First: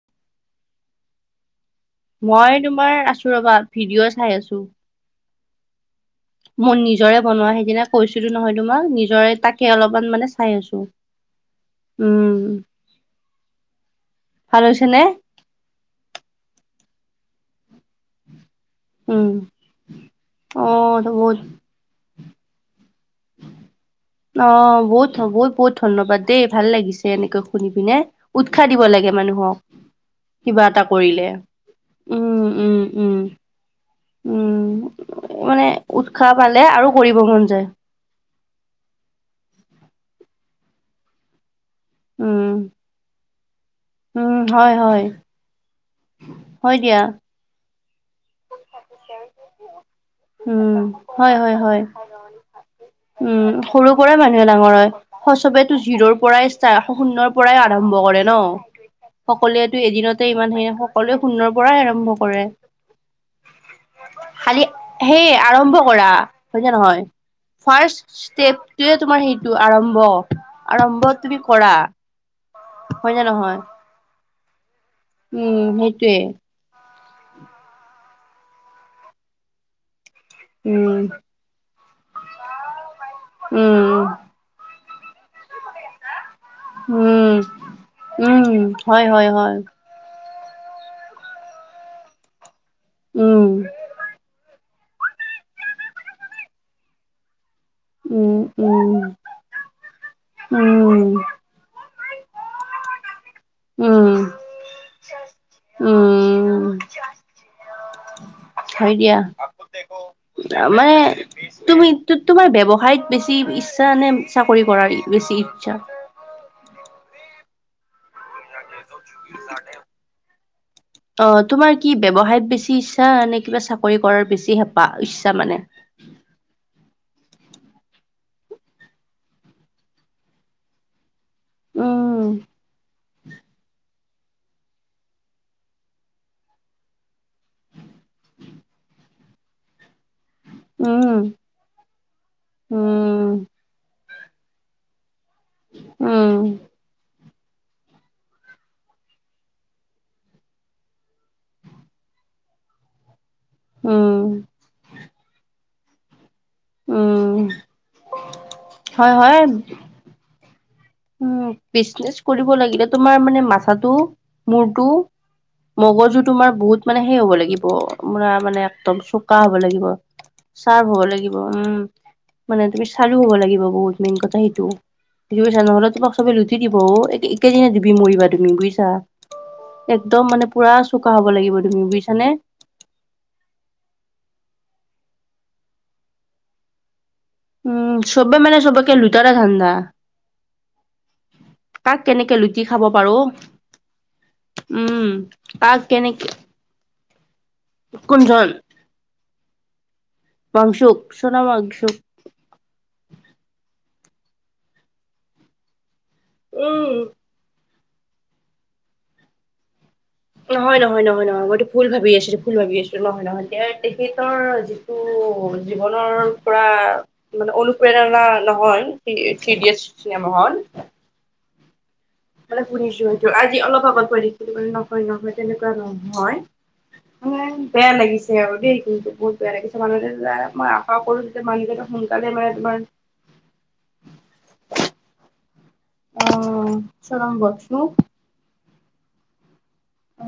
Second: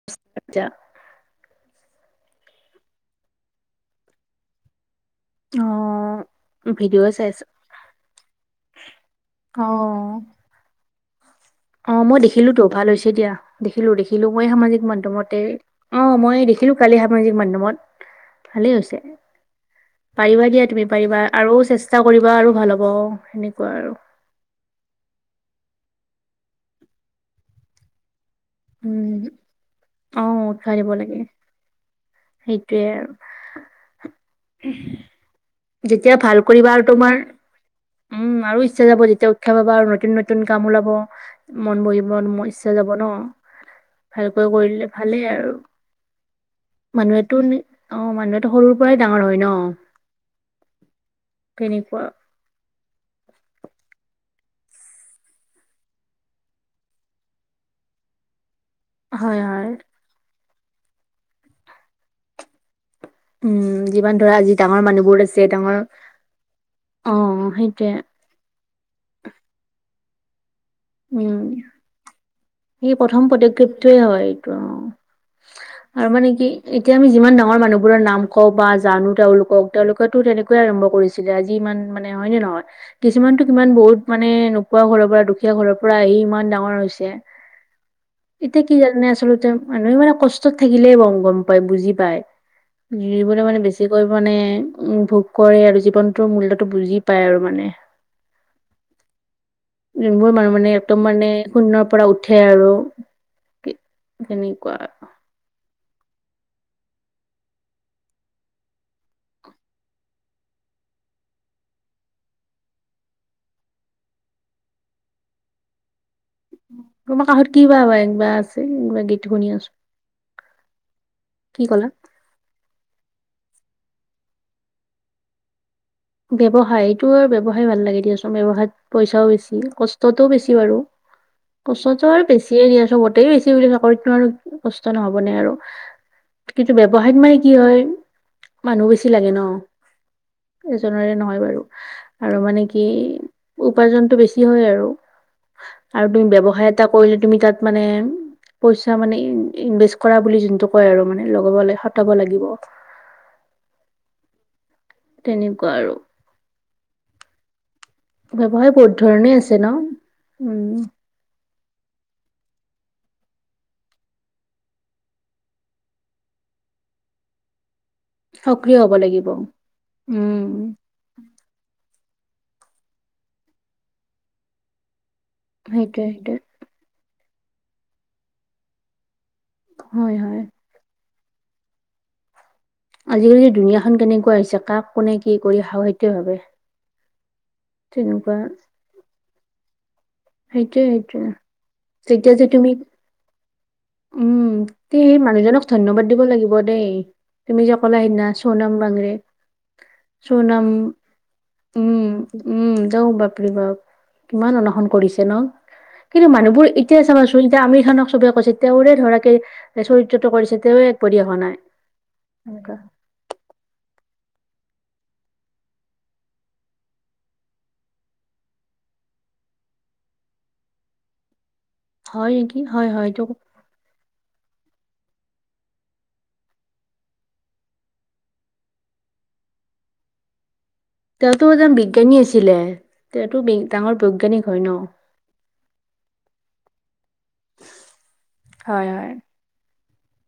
[inaudible] মই তোমাৰ আছোঁ ৰ'বা, ভিডিঅ' চাই আছোঁ। অ'। মই ভিডিঅ' নিজৰে চাইছো বনোৱা সেইদিনা কৈছিলোঁ নহয়, তোমাক নিজৰে অ তাকে অলপমান মানে চাই আছোঁ। অ', মই দেখিলোঁ তো' ভাল হৈছে দিয়া। দেখিলোঁ, দেখিলোঁ মই ভাল সামাজিক হৈছে নে মাধ্যয়মতে অ', মই দেখিলোঁ কালি সামাজিক মাধ্যয়মত। ভালেই হৈছে। উম পাৰিবা দিয়া অ তুমি পাৰিবা বহুত আৰু চেষ্ট চেষ্টা কৰিবা আৰু ভাল হ'ব, সেনেকুৱা আৰু। অ', বহুত, বহুত, বহুত ধন্যবাদ দেই, ভাল লাগিছে এনেকৈ শুনি পিনে। উৎসাহ দিব লাগে উম মানুহক, অ কিবা এটা কৰিলে। উম উম সেইটোৱেই উম আৰু। উম মানে যেতিয়া উৎসাহ ভাল পালে কৰিবা আৰু কৰিব তোমাৰ মন যায় উম, আৰু ইচ্ছা যাব যেতিয়া উৎসাহ পাবা আৰু নতুন নতুন কাম ওলাব মন বহিব উম ইচ্ছা যাব ন, উম ভালকৈ হয় কৰিলে হয় ভালেই আৰু। হয় দিয়া মানুহেটো অ', মানুহেতো সৰুৰ পৰাই ডাঙৰ হয় ন! উম হয় হয় হয় তেনেকুৱা। উম, সৰুৰ পৰাই মানুহে ডাঙৰ হয়। হয়, চবেতো জিৰ'ৰ পৰাই ষ্টা শূন্যৰ পৰাই আৰম্ভ কৰে ন'! হয় হয় সকলোৱেতো এদিনতে ইমানখিনি, সকলোৱে শূন্যৰ পৰাই আৰম্ভ কৰে। উম। যিমান ধৰা আজি খালি ডাঙৰ মানুহবোৰ সেই আছে ডাঙৰ আৰম্ভ কৰা হয়নে নহয়, অ সেইটোৱে ফাৰষ্ট ষ্টেপ [unintelligible] তোমাৰ সেইটো আৰম্ভ, আৰম্ভ তুমি কৰা। সেয়ে হয় নে প্ৰথম নহয়? পদক্ষেপটোৱে হয়, এইটো উম, অ', আৰু সেইটোৱে। মানে কি এতিয়া আমি যিমান ডাঙৰ মানুহবোৰৰ নাম কওঁ বা জানোঁ, তেওঁলোকক। তেওঁলোকেতো তেনেকুৱেই আৰম্ভ উম, কৰিছিলে, আজি ইমান মানে হয়, নে নহয়? কিছুমানতো কিমান বহুত উম, মানে [unintelligible] ঘৰৰ পৰা দুখীয়া ঘৰৰ পৰা আহি ইমান ডাঙৰ ৰ হৈছে, উম, উম, এতিয়া কি হয়, হয়, আচলতে হয়। মানুহে মানে কষ্ট ত' থাকিলে গম পায়, বুজি পায়, উম, গিৰিবলৈ মানে বেছিকৈ মানে কৰে আৰু জীৱনটোৰ মূল্যটো বুজি পায় আৰু মানে। উম, উম। যোনবোৰ মানুহ মানে একদম উম, মানে শূন্যৰ পৰা উঠে আৰু। উম, তেনেকুৱা উম। হয় দিয়া। [unintelligible] তুমি, তোমাৰ ব্যৱসায়ত বেছি ইচ্ছানে চাকৰি কৰাত বেছি ইচ্ছা? তোমাৰ কাষত কিবা হৈ বা আছে কিবা গীত শুনি আছো অ', তোমাৰ কি ব্যৱসায়ত বেছি ইচ্ছা, নে কিবা চাকৰি কৰাৰ বেছি হেঁপাহ ইচ্ছা মানে? ব্যৱসায় এইটো আৰু ব্যৱসায় ভাল লাগে দিয়াচোন। ব্যৱসায়ত পইচাও বেছি, কষ্টটোও বেছি বাৰু। কষ্টটো আৰু উম বেছিয়েই দিয়া চবতে, বেছি বাৰু, চাকৰিতনো আৰু কষ্ট নহ'বনে আৰু। কিন্তু ব্যৱসায়ত মানে কি হয়, মানুহ বেছি লাগে ন। এজনৰে উম নহয় বাৰু। আৰু মানে কি উম উপাৰ্জনতটো বেছি হয় আৰু। আৰু উম তুমি ব্যৱসায় এটা কৰিলে তুমি তাত মানে পইচা মানে ইনভেষ্ট কৰা বুলি যোনটো কয় আৰু মানে লগাবলে সতাব লাগিব। উম। তেনেকুৱা আৰু। উম। ব্যৱসায় বহুত হয় ধৰণে হয় আছে ন? উম। উম বিজনেচ কৰিব লাগিলে তোমাৰ মানে মাথাটো মূৰটো মগজু তোমাৰ বহুত মানে সে হ'ব লাগিব পুৰা মানে সক্ৰিয় হব একদম লাগিব চোকা হ'ব লাগিব। উম চাৰ্ফ হ'ব লাগি উম মানে তুমি চালো হব লাগিব বহুত মেইন কথা সেইটো। বুজিছা নহ'লে সেইটোয়ে তোমাক চবে সেইটোয়ে লুটি দিব। এ-এক একেদিনা দিবি মৰিবা তুমি বুজিছা? হয় একদম হয় মানে পুৰা চোকা হ'ব লাগিব তুমি বুজিছানে? আজিকালি দুুনীয়াখন কেনেকুৱা হৈছে। কাক কোনে কি কৰি খাওঁ সেইটয়ে ভাবে। উম তেনেকুৱা চবে মানে চবেকে লুটাৰ ধাণ্ডা। সেইটোৱে সেইটোৱে। কাক কেনেকে লুটি খাব পাৰো উম উম সেই মানুহজনক কাক ধন্যবাদ দিব কেনেকে লাগিব দেই। তুমি যে ক'লা সেইদিনা কোনজন চনাম বংৰে চনাম বংশুক চোনা বংশুক উম উম যাও বাপৰে বাপ কিমান অনশন কৰিছে ন? কিন্তু মানুহবোৰ উম এতিয়া চাবা চোন এতিয়া আমিৰ খানক চবে কৈছে তেওঁৰে ধৰাকে চৰিত্ৰটো কৰিছে নহয় তেৱে এক নহয় পৰি নহয় অহা নহয় নাই মইতো ভুল ভাবি আছিলো ভুল ভাবি এনেকুৱা। আছিলো নহয় নহয় এতিয়া তেখেতৰ যিটো জীৱনৰ পৰা মানে অনুপ্ৰেৰণা নহয় থ্ৰী-থ্ৰীদিয়েত চিনেমা খন। হয় নেকি মানে হয় শুনিছো হয় এইটো সেইটো আজি অলপ আগত পছিলানে নহয় নহয় তেনেকুৱা নহয়। মানে বেয়া লাগিছে আৰু দেই কিন্তু বহুত বেয়া লাগিছে। মানুহ [unintelligible] তোমাৰ তেওঁটো ডাঙৰ বৈজ্ঞানিক হয় ন'। অ চনাম বংছোক। হয় হয়। অ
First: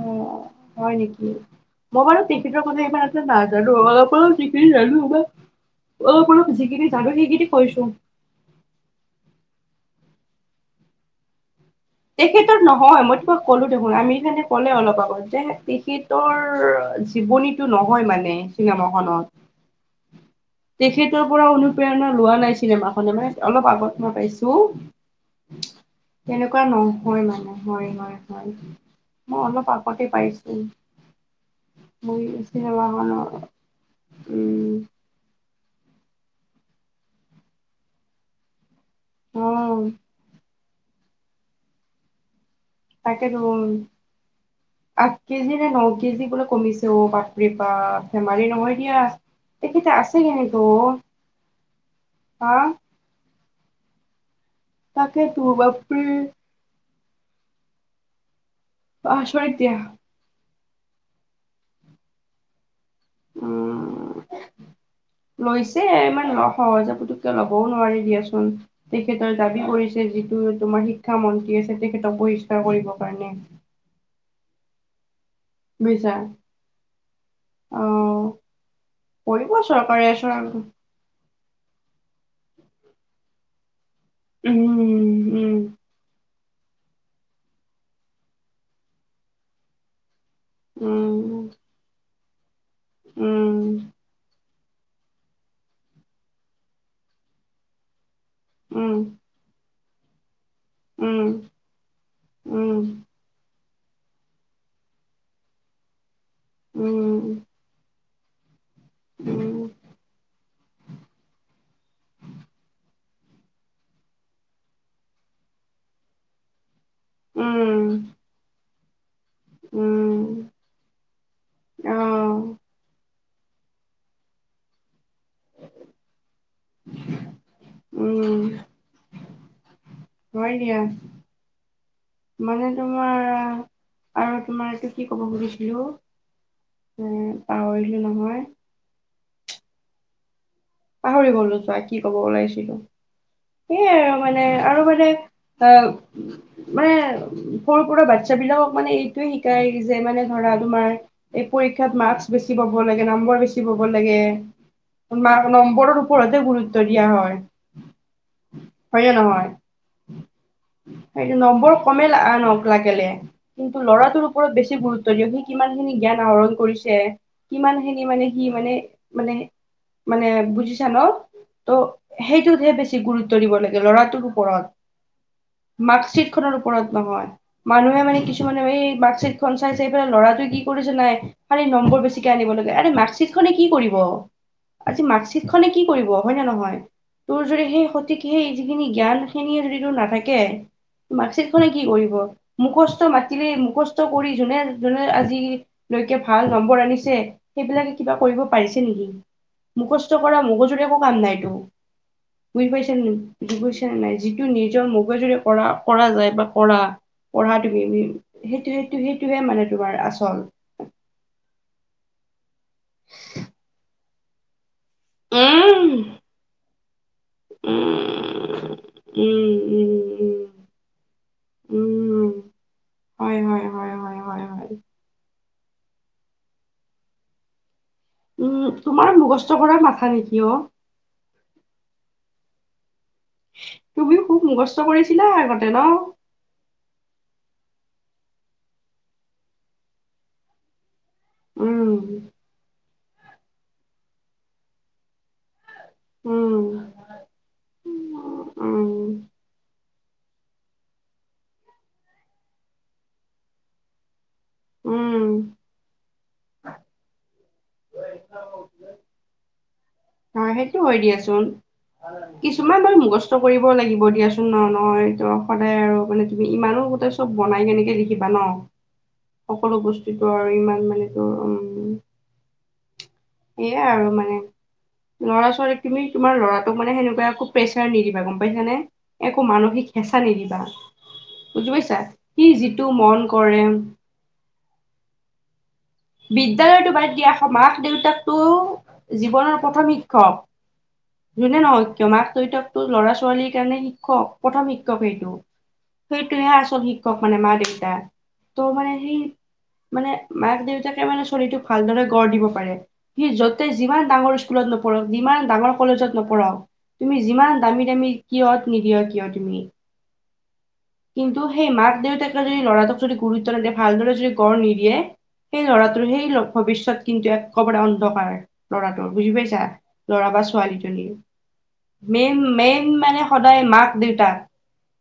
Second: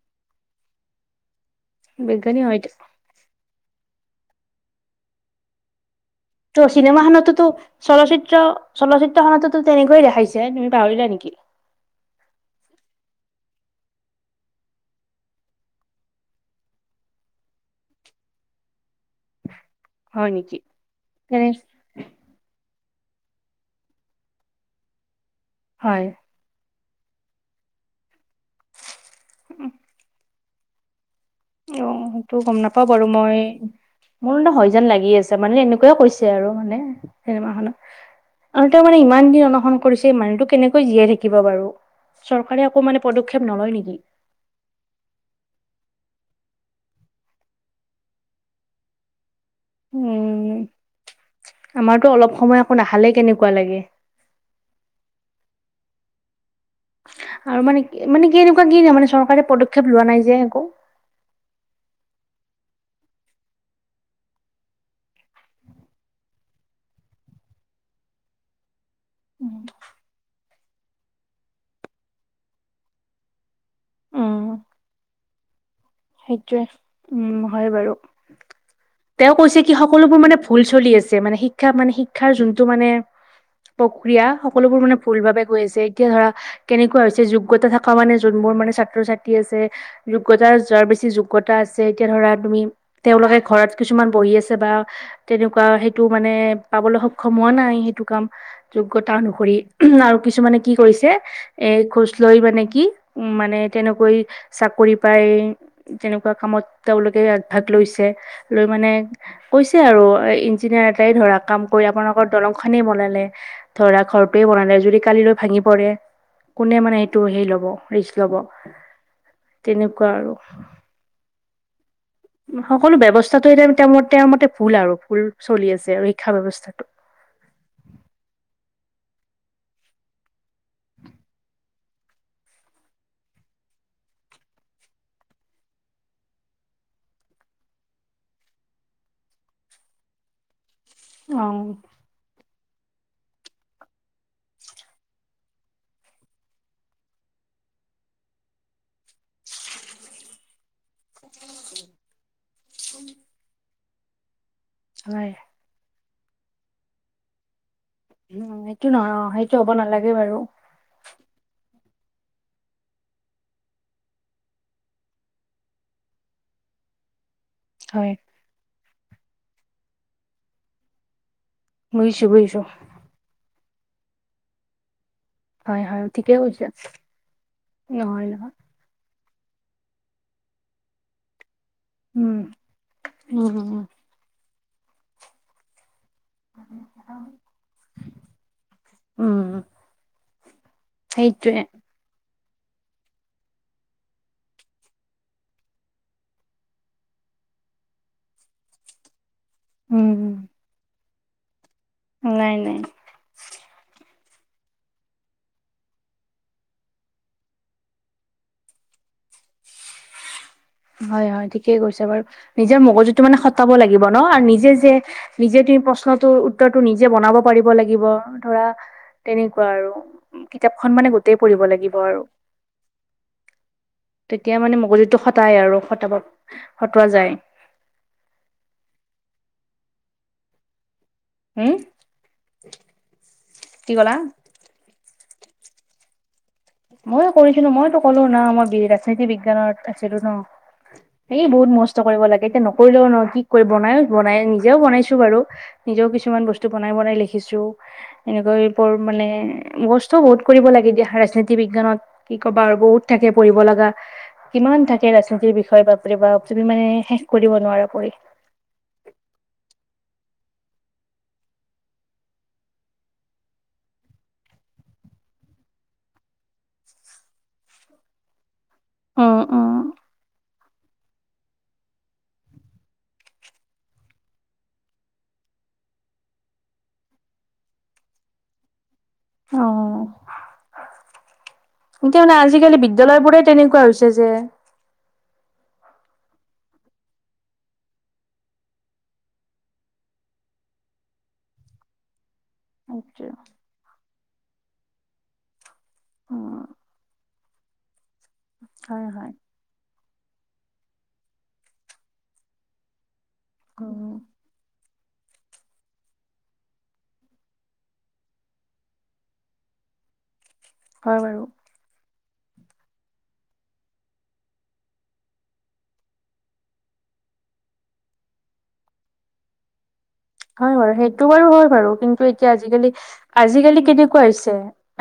হয় নেকি। মই বাৰু মই বাৰু বিজ্ঞানী হয় তেখেতৰ কাৰণে এবাৰ নাজানো অলপ অলপ [unintelligible] অলপ অলপ ত যিখিনি চিনেমা জানো খাতোতো সেইখিনি কৈছো। চলচিত্ৰ চলচ্চিত্ৰ খনতোতো তেনেকৈয়ে দেখাইছে। তুমি পাহৰিলা নেকি? তেখেতৰ নহয়। মই তোমাক কলো দেখোন আমেৰিকানে ক'লে অলপ আগত যে তেখেতৰ জীৱনী টো নহয় মানে চিনেমা খনত। হয় নেকি তেখেতৰ তেনে পৰা অনু প্ৰেৰণা লোৱা নাই চিনেমাখনে মানে অলপ আগত মই পাইছো হয়। এনেকুৱা নহয় মানে হয় হয় হয়। মই অলপ আগতে পাইছো। অ মোৰ সেইটো গম নাপাও বাৰু চিনেমাখনৰ মোৰ ন হয় উম যোন লাগি আছে মানে এনেকুৱাই কৈছে আৰু মানে চিনেমাখনত। আৰু তেওঁ মানে ইমান দিন অ অনশৰন কৰিছে মানুহটো কেনেকৈ জীয়াই থাকিব বাৰু? চৰকাৰে আকৌ মানে, তাকেতো পদক্ষেপ নলয় নেকি? আঠ কেজি নে, ন কেজি বোলে, কমিছে। অ'! বাপৰে বাপ! ধেমালি নহয় দিয়া। তেখেতে আছে উম, কেনেকে অ আমাৰতো অলপ হা সময় একো, নাখালে কেনেকুৱা লাগে! তকেটো, বাপৰে! আৰু মানে কি, মানে কি, এনেকুৱা কি, নাই মানে, চৰকাৰে আচৰিত দিয়া পদক্ষেপ লোৱা নাই যে একো। উম [inaudible] লৈছে, ইমান সহজে, পুতুককে ল'বও নোৱাৰি দিয়াচোন। তেখেতৰ দাবী কৰিছে যিটো, তোমাৰ শিক্ষা মন্ত্ৰী আছে, তেখেতক বহিষ্কাৰ কৰিবৰ কাৰণে। উম, বুজিছা সেইটোৱে! উম, হয় বাৰু। অহ তেওঁ কৰিব কৈছে কি! চৰকাৰে সকলোবোৰ মানে চৰ ভুল চলি আছে। মানে, শি শিক্ষা মানে, শিক্ষাৰ যোনটো মানে, প্ৰক্ৰিয়া। সকলোবোৰ মানে, ভুল উম ভাবে উম গৈ আছে, এতিয়া ধৰা। কেনেকুৱা হৈছে? যোগ্যতা থকা মানে, যোন বোৰ মানে, ছাত্ৰ-ছাত্ৰী আছে, যোগ্যতা যোৱাৰ পিছ [unintelligible] উম যোগ্যতা আছে। এতিয়া ধৰা তুমি, তেওঁলোকে ঘৰত কিছুমান বহি আছে বা তেনেকুৱা, সেইটো মানে, পাবলৈ সক্ষম হোৱা নাই, সেইটো কাম, উম উম যোগ্যতা অনুসৰি। ওহোঁ আৰু কিছুমানে কি কৰিছে, উম এ, ঘোচ লৈ মানে উম কি! উম, মানে, তেনেকৈ চাকৰি পাই। তেনেকুৱা কামত, তেওঁলোকে উম আগভাগ লৈছে। লৈ মানে, উম কৈছে আৰু ইঞ্জিনিয়াৰ এটাই ধৰা, কাম কৰি আপোনালোকৰ দলং খনেই বনালে। ধৰা, ঘৰটোৱে বনালে, যদি কালিলৈ ভাঙি পৰে। কোনে মানে, টো হেই ল'ব, উম ৰিক্স ল'ব, তেনেকুৱা আৰু। অ'! সকলো ব্যৱস্থাটো এতিয়া, তেওঁৰ মতে, তেওঁৰ মতে, ভুল আৰু ভুল চলি আছে আৰু শিক্ষা ব্যৱস্থাটো। উম, হয় দিয়া! মানে, তোমাৰ আৰু তোমাৰ, এইটো কি ক'ব খুজিছিলোঁ! উম, পাহৰিলোঁ নহয়। পাহৰি অ গলোঁ যোৱা, কি কব ওলাইছিলোঁ। সেইয়াই আৰু মানে আৰু মানে, অ'! মানে, সৰু-সুৰা বাচ্ছা বিলাকক মানে, এইটোৱে শিকাই যে, মানে ধৰা তোমাৰ, এই পৰীক্ষাত মাৰ্ক্স বেছি পাব লাগে, নম্বৰ বেছি পাব লাগে। হয় মা নম্বৰৰ ওপৰতে, গুৰুত্ব দিয়া হয়। উম, সেইটো নহয় অ'! সেইটো হ'ব নালাগে বাৰু। সেইটো, নম্বৰ কমেই [unintelligible] নহওঁক লাগিলে। কিন্তু, ল'ৰাটোৰ ওপৰত বেছি গুৰুত্ব দিয়ক। সি কিমান খিনি জ্ঞান আহৰণ কৰিছে। কিমান খিনি হয় মানে, সি মানে, মানে, মানে, বুজিছা ন'? ত' বুজিছো বুজিছো সেইটোতহে বেছি গুৰুত্ব দিব লাগে, ল'ৰাটোৰ ওপৰত। হয় হয় মাৰ্ক্সচিট ঠিকে খনৰ কৈছে ওপৰত নহয়। মানুহে মানে, নহয় নহয় কিছুমানে, এই, মাৰ্ক্সচিট খন চাইছে, এইফালে ল'ৰাটোৱে কি কৰিছে, নাই। খালি নম্বৰ বেছিকে উম আনিব লাগে! আৰে মাৰ্ক্সচিট খনে উম কি উম কৰিব। আজি, মাৰ্কশ্বিট খনে কি কৰিব! হয়নে নহয়? তোৰ যদি, সেই সঠিক, সেই যিখিনি, জ্ঞান উম খিনিয়ে যদি তোৰ নাথাকে। মাৰ্কশিট সেইটোৱে খনে কি কৰিব। মুখস্থ মাতিলে, মুখস্থ কৰি যোনে, যোনে আজি লৈকে ভাল নম্বৰ আনিছে, সেইবিলাকে কিবা কৰিব পাৰিছে নেকি। উম মুৰ্খস্থ কৰা, মগজুৰে একো কাম নাইতো, নাই বুজি নাই পাইছেনে? বুজি পাইছা নাই? যিটো নিজৰ মগজুৰে কৰা, কৰা যায় বা কৰা। পঢ়া তুমি? সেই, সেইটো, সেইটোহে মানে, তোমাৰ আচল। হয়, হয়, ঠিকেই কৈছে বাৰু। নিজৰ মগজুটো মানে, সটাব লাগিব ন' আৰু নিজে যে, নিজে তুমি উম প্ৰশ্নটোৰ উত্তৰ টো নিজে বনাব পাৰিব লাগিব ধৰা উম উম তেনেকুৱা আৰু কিতাপখন মানে গোটেই পঢ়িব উম উম লাগিব আৰু উম হয় হয় হয় হয় হয় তেতিয়া হয় মানে মগজুটো খটাই আৰু খটাব খটোৱা যায়। উম, তোমাৰ মুখস্থ কৰাৰ মাথা নেকি অহ। হম, কি কলা। কষ্ট কৰিছিলা আগতে নহ। ময়ো কৰিছিলো। মইতো ক'লো নহ। মই বিএ ৰাজনীতি বিজ্ঞানত আছিলো নহ। এই বহুত উম মুখস্থ কৰিব লাগে। এতিয়া নকৰিলেও নহৈ ন। কি কৰি বনাই বনাই নিজেও বনাইছো বাৰু। নিজেও কিছুমান উম বস্তু বনাই বনাই লিখিছো। এনেকৈ বোৰ উম মানে মুখস্থ বহুত কৰিব লাগি দিয়া। ৰাজনীতি বিজ্ঞানত কি ক'বা আৰু বহুত থাকে পঢ়িব লগা। কিমান থাকে উম ৰাজনীতিৰ বিষয়ে বাপৰে বাপ। তুমি মানে শেষ কৰিব নোৱাৰা পঢ়ি। অ, সেইটো হয় দিয়াচোন। কিছুমান বাৰু মুখস্থ কৰিব লাগিব দিয়াচোন ন নহয় ত সদায় আৰু মানে তুমি ইমানো গোট চব বনাই কেনেকে লিখিবা ন অ অ সকল বস্তুটো আৰু ইমান মান তোৰ উম সেইয়াই আৰু মানে ল'ৰা ছোৱালী তুমি তোমাৰ ল'ৰাটোক মানে সেনেকুৱা একো প্ৰেছাৰ নিদিবা গম পাইছানে একো অ মানসিক হেঁচা নিদিবা বুজি পাইছা সি যিটো মন কৰে তে যে বিদ্যালয়টো বাদ দিয়া মাক দেউতাকটো জীৱনৰ প্ৰথম শিক্ষক যোনে নহওক কিয় মাক দেউতাক ল'ৰা সেইটোৱে ছোৱালীৰ কাৰণে শিক্ষক প্ৰথম শিক্ষক সেইটো সেইটোহে উম আচল শিক্ষক মানে মা দেউতা ত মানে হয় সেই হয় মানে মাক দেউতা মানে ছোৱলীটোক ভালদৰে গঢ় দিব পাৰে সি য'তে যিমান উম ডাঙৰ স্কুলত ন পঢ়ক যিমান ডাঙৰ কলেজত নপঢ়ক তুমি যিমান দামী দামী কিয় নিদিয় কিয় তুমি হয় বাৰু কিন্তু সেই মাক দেউতাকে যদি লৰাটোক যদি গুৰুত্ব ন দিয়ে ভালদৰে যদি গড় নিয়ে সেই ল'ৰাটোৰ সেই ভৱিষ্যত কিন্তু একেবাৰে অন্ধকাৰ ল'ৰাটোৰ বুজি পাইছা ল'ৰা বা হয় বাৰু ছোৱালীজনীৰ সেইটো বাৰু হয় বাৰু কিন্তু মেইন এতিয়া মেইন আজিকালি মানে সদায় আজিকালি মাক কেনেকুৱা দেউতাক হৈছে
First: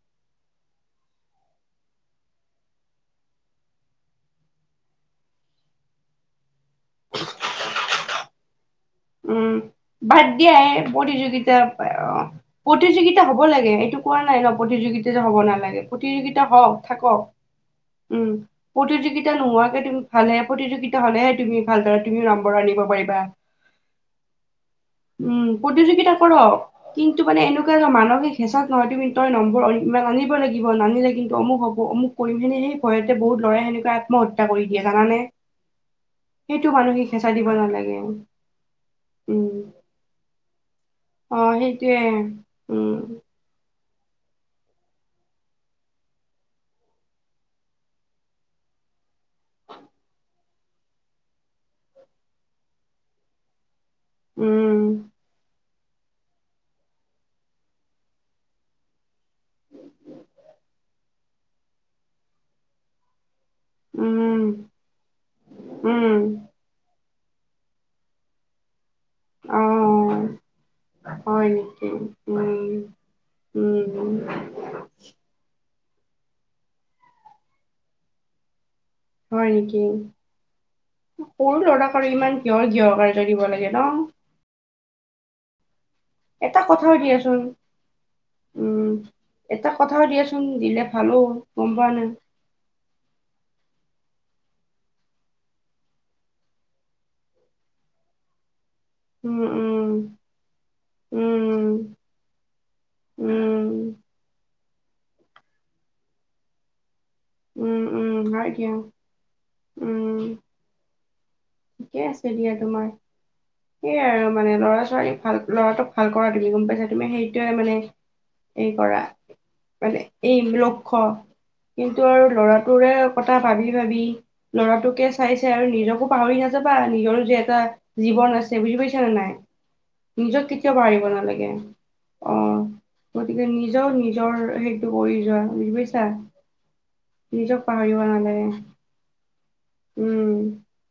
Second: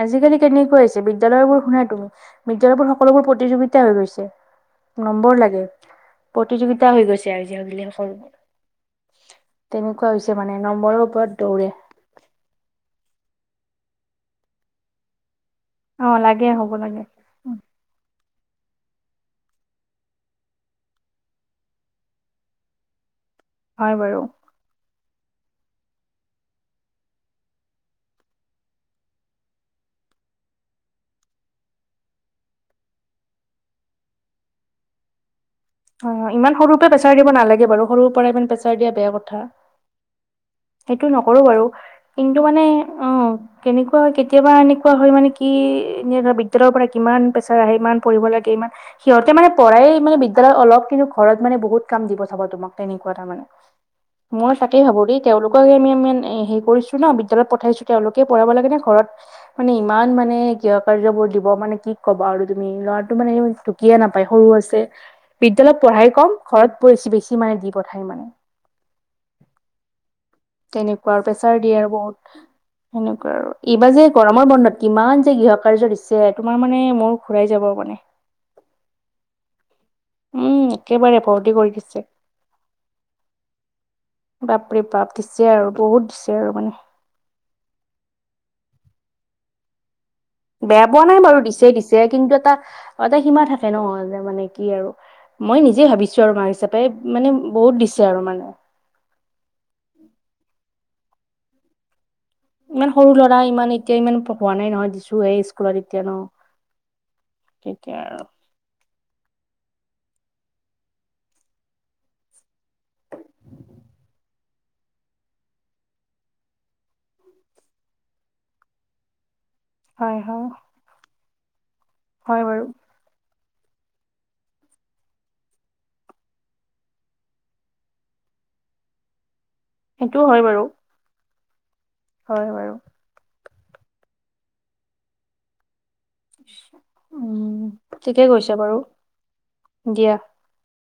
আজিকালি কেনেকৈ আছে বিদ্যালয়বোৰ শুনা তুমি বিদ্যালয়বোৰ সকলোবোৰ প্ৰতিযোগিতা হৈ গৈছে নম্বৰ লাগে প্ৰতিযোগিতা হৈ গৈছে আজি সকলোবোৰ উম তেনেকুৱা বাদ হৈছে মানে দিয়াহে নম্বৰৰ ওপৰত প্ৰতিযোগিতা দৌৰে অ প্ৰতিযোগিতা হব লাগে সেইটো কোৱা নাই ন প্ৰতিযোগিতা যে হব নালাগে অ প্ৰতিযোগিতা লাগে হও হ'ব লাগে থাকক উম প্ৰতিযোগিতা নোহোৱাকে তুমি ভালহে প্ৰতিযোগিতা হলেহে তুমি ভালদৰে তুমি নম্বৰ আনিব পাৰিবা। হয় বাৰু উম প্ৰতিযোগিতা কৰক কিন্তু মানে এনেকুৱা এ মানসিক হেঁচা নহয় তুমি তই নম্বৰ ইমান আানিব লাগিব নানিলে কিন্তু অমুক হ'ব অমুক কৰিমখিনি সেই ভয়তে বহুত ল'ৰাই সেনেকৈ আত্মহত্যা কৰি দিয়ে জানানে অ ইমান সেইটো সৰুৰ পৰা মানসিক পেছাৰ দিব হেঁচা নালাগে বাৰু সৰুৰ পৰা ইমান পেচাৰ দিয়া বেয়া কথা উম সেইটো অ নকৰো বাৰু সেইটোৱে কিন্তু মানে উম অ কেনেকুৱা হয় কেতিয়াবা এনেকুৱা হয় মানে কি এনে ধ বিদ্যালয়ৰ পৰা কিমান প্ৰেছাৰ আহে ইমান পঢ়িব লাগে ইমান সিহঁতে মানে পঢ়াই মানে বিদ্যালয় অলপ কিন্তু ঘৰত মানে বহুত কাম দিব চাব তোমাক তেনেকুৱা এটা মানে মই তাকেই উম ভাবো দেই তেওঁলোককে আমি ইমান হেৰি কৰিছো। ন বিদ্যালয়ত পঠাইছো তেওঁলোকে পঢ়াব লাগে নে ঘৰত, মানে ইমান মানে গৃহ কাৰ্যবোৰ দিব মানে কি ক'ব আৰু তুমি ল'ৰাটো মানে, কিয় নাপায় উম সৰু আছে বিদ্যালয়ত পঢ়াই উম কম ঘৰত বছি বেছি মানে দি পঠাই মানে। অ তেনেকুৱা আৰু প্ৰেছাৰ দিয়ে আৰু বহুত সেনেকুৱা আৰু উম এইবাৰ যে উম গৰমৰ বন্ধত, কিমান যে গৃহ কাৰ্য দিছে তোমাৰ মানে মোৰ ঘূৰাই যাব মানে। হয় নেকি উম একেবাৰে ভৰ্তি সৰু কৰি দিছে লৰাক আৰু ইমান কিয়ৰ গৃহ কাৰ্য দিব লাগে ন। বাপৰে বাপ দিছে আৰু বহুত দি এটা কথাও দিয়াচোন উম, এটা কথাও দিয়াচোন দিলে বেয়া পোৱা ভালো নাই বাৰু দিছে গম পোৱা নাই। [unintelligible] এটা সীমা থাকে ন যে মানে কি আৰু মই নিজে ভাবিছোঁ আৰু মাক হিচাপে মানে বহুত দিছে আৰু মানে, উম উম উম ইমান সৰু ল'ৰা উম ইমান এতিয়া ইমান পঢ়োৱা নাই নহয় দিছো হে স্কুলত এতিয়া ন। উম তেতিয়া উম আৰু তাকে উম, ঠিকে আছে দিয়া তোমাৰ। সে আৰু মানে ল'ৰা ছোৱালী ভাল ল'ৰাটোক ভাল কৰা তুমি গম পাইছা তুমি সেইটোৱে মানে। এই কৰা মানে হয় এই হয় লক্ষ্য কিন্তু আৰু হয় বাৰু ল'ৰাটোৰে। কথা ভাবি ভাবি ল'ৰাটোকে চাইছে আৰু নিজকো, পাহৰি নাযাবা নিজৰো যে এটা জীৱন আছে বুজি পাইছা নে নাই। সেইটোও হয় নিজক বাৰু কেতিয়াও পাহৰিব নালাগে। অ হয় বাৰু গতিকে নিজৰও নিজৰ হেৰিটো কৰি যোৱা বুজি পাইছা। নিজক উম পাহৰিব ঠিকে নালাগে কৈছে বাৰু দিয়া উম,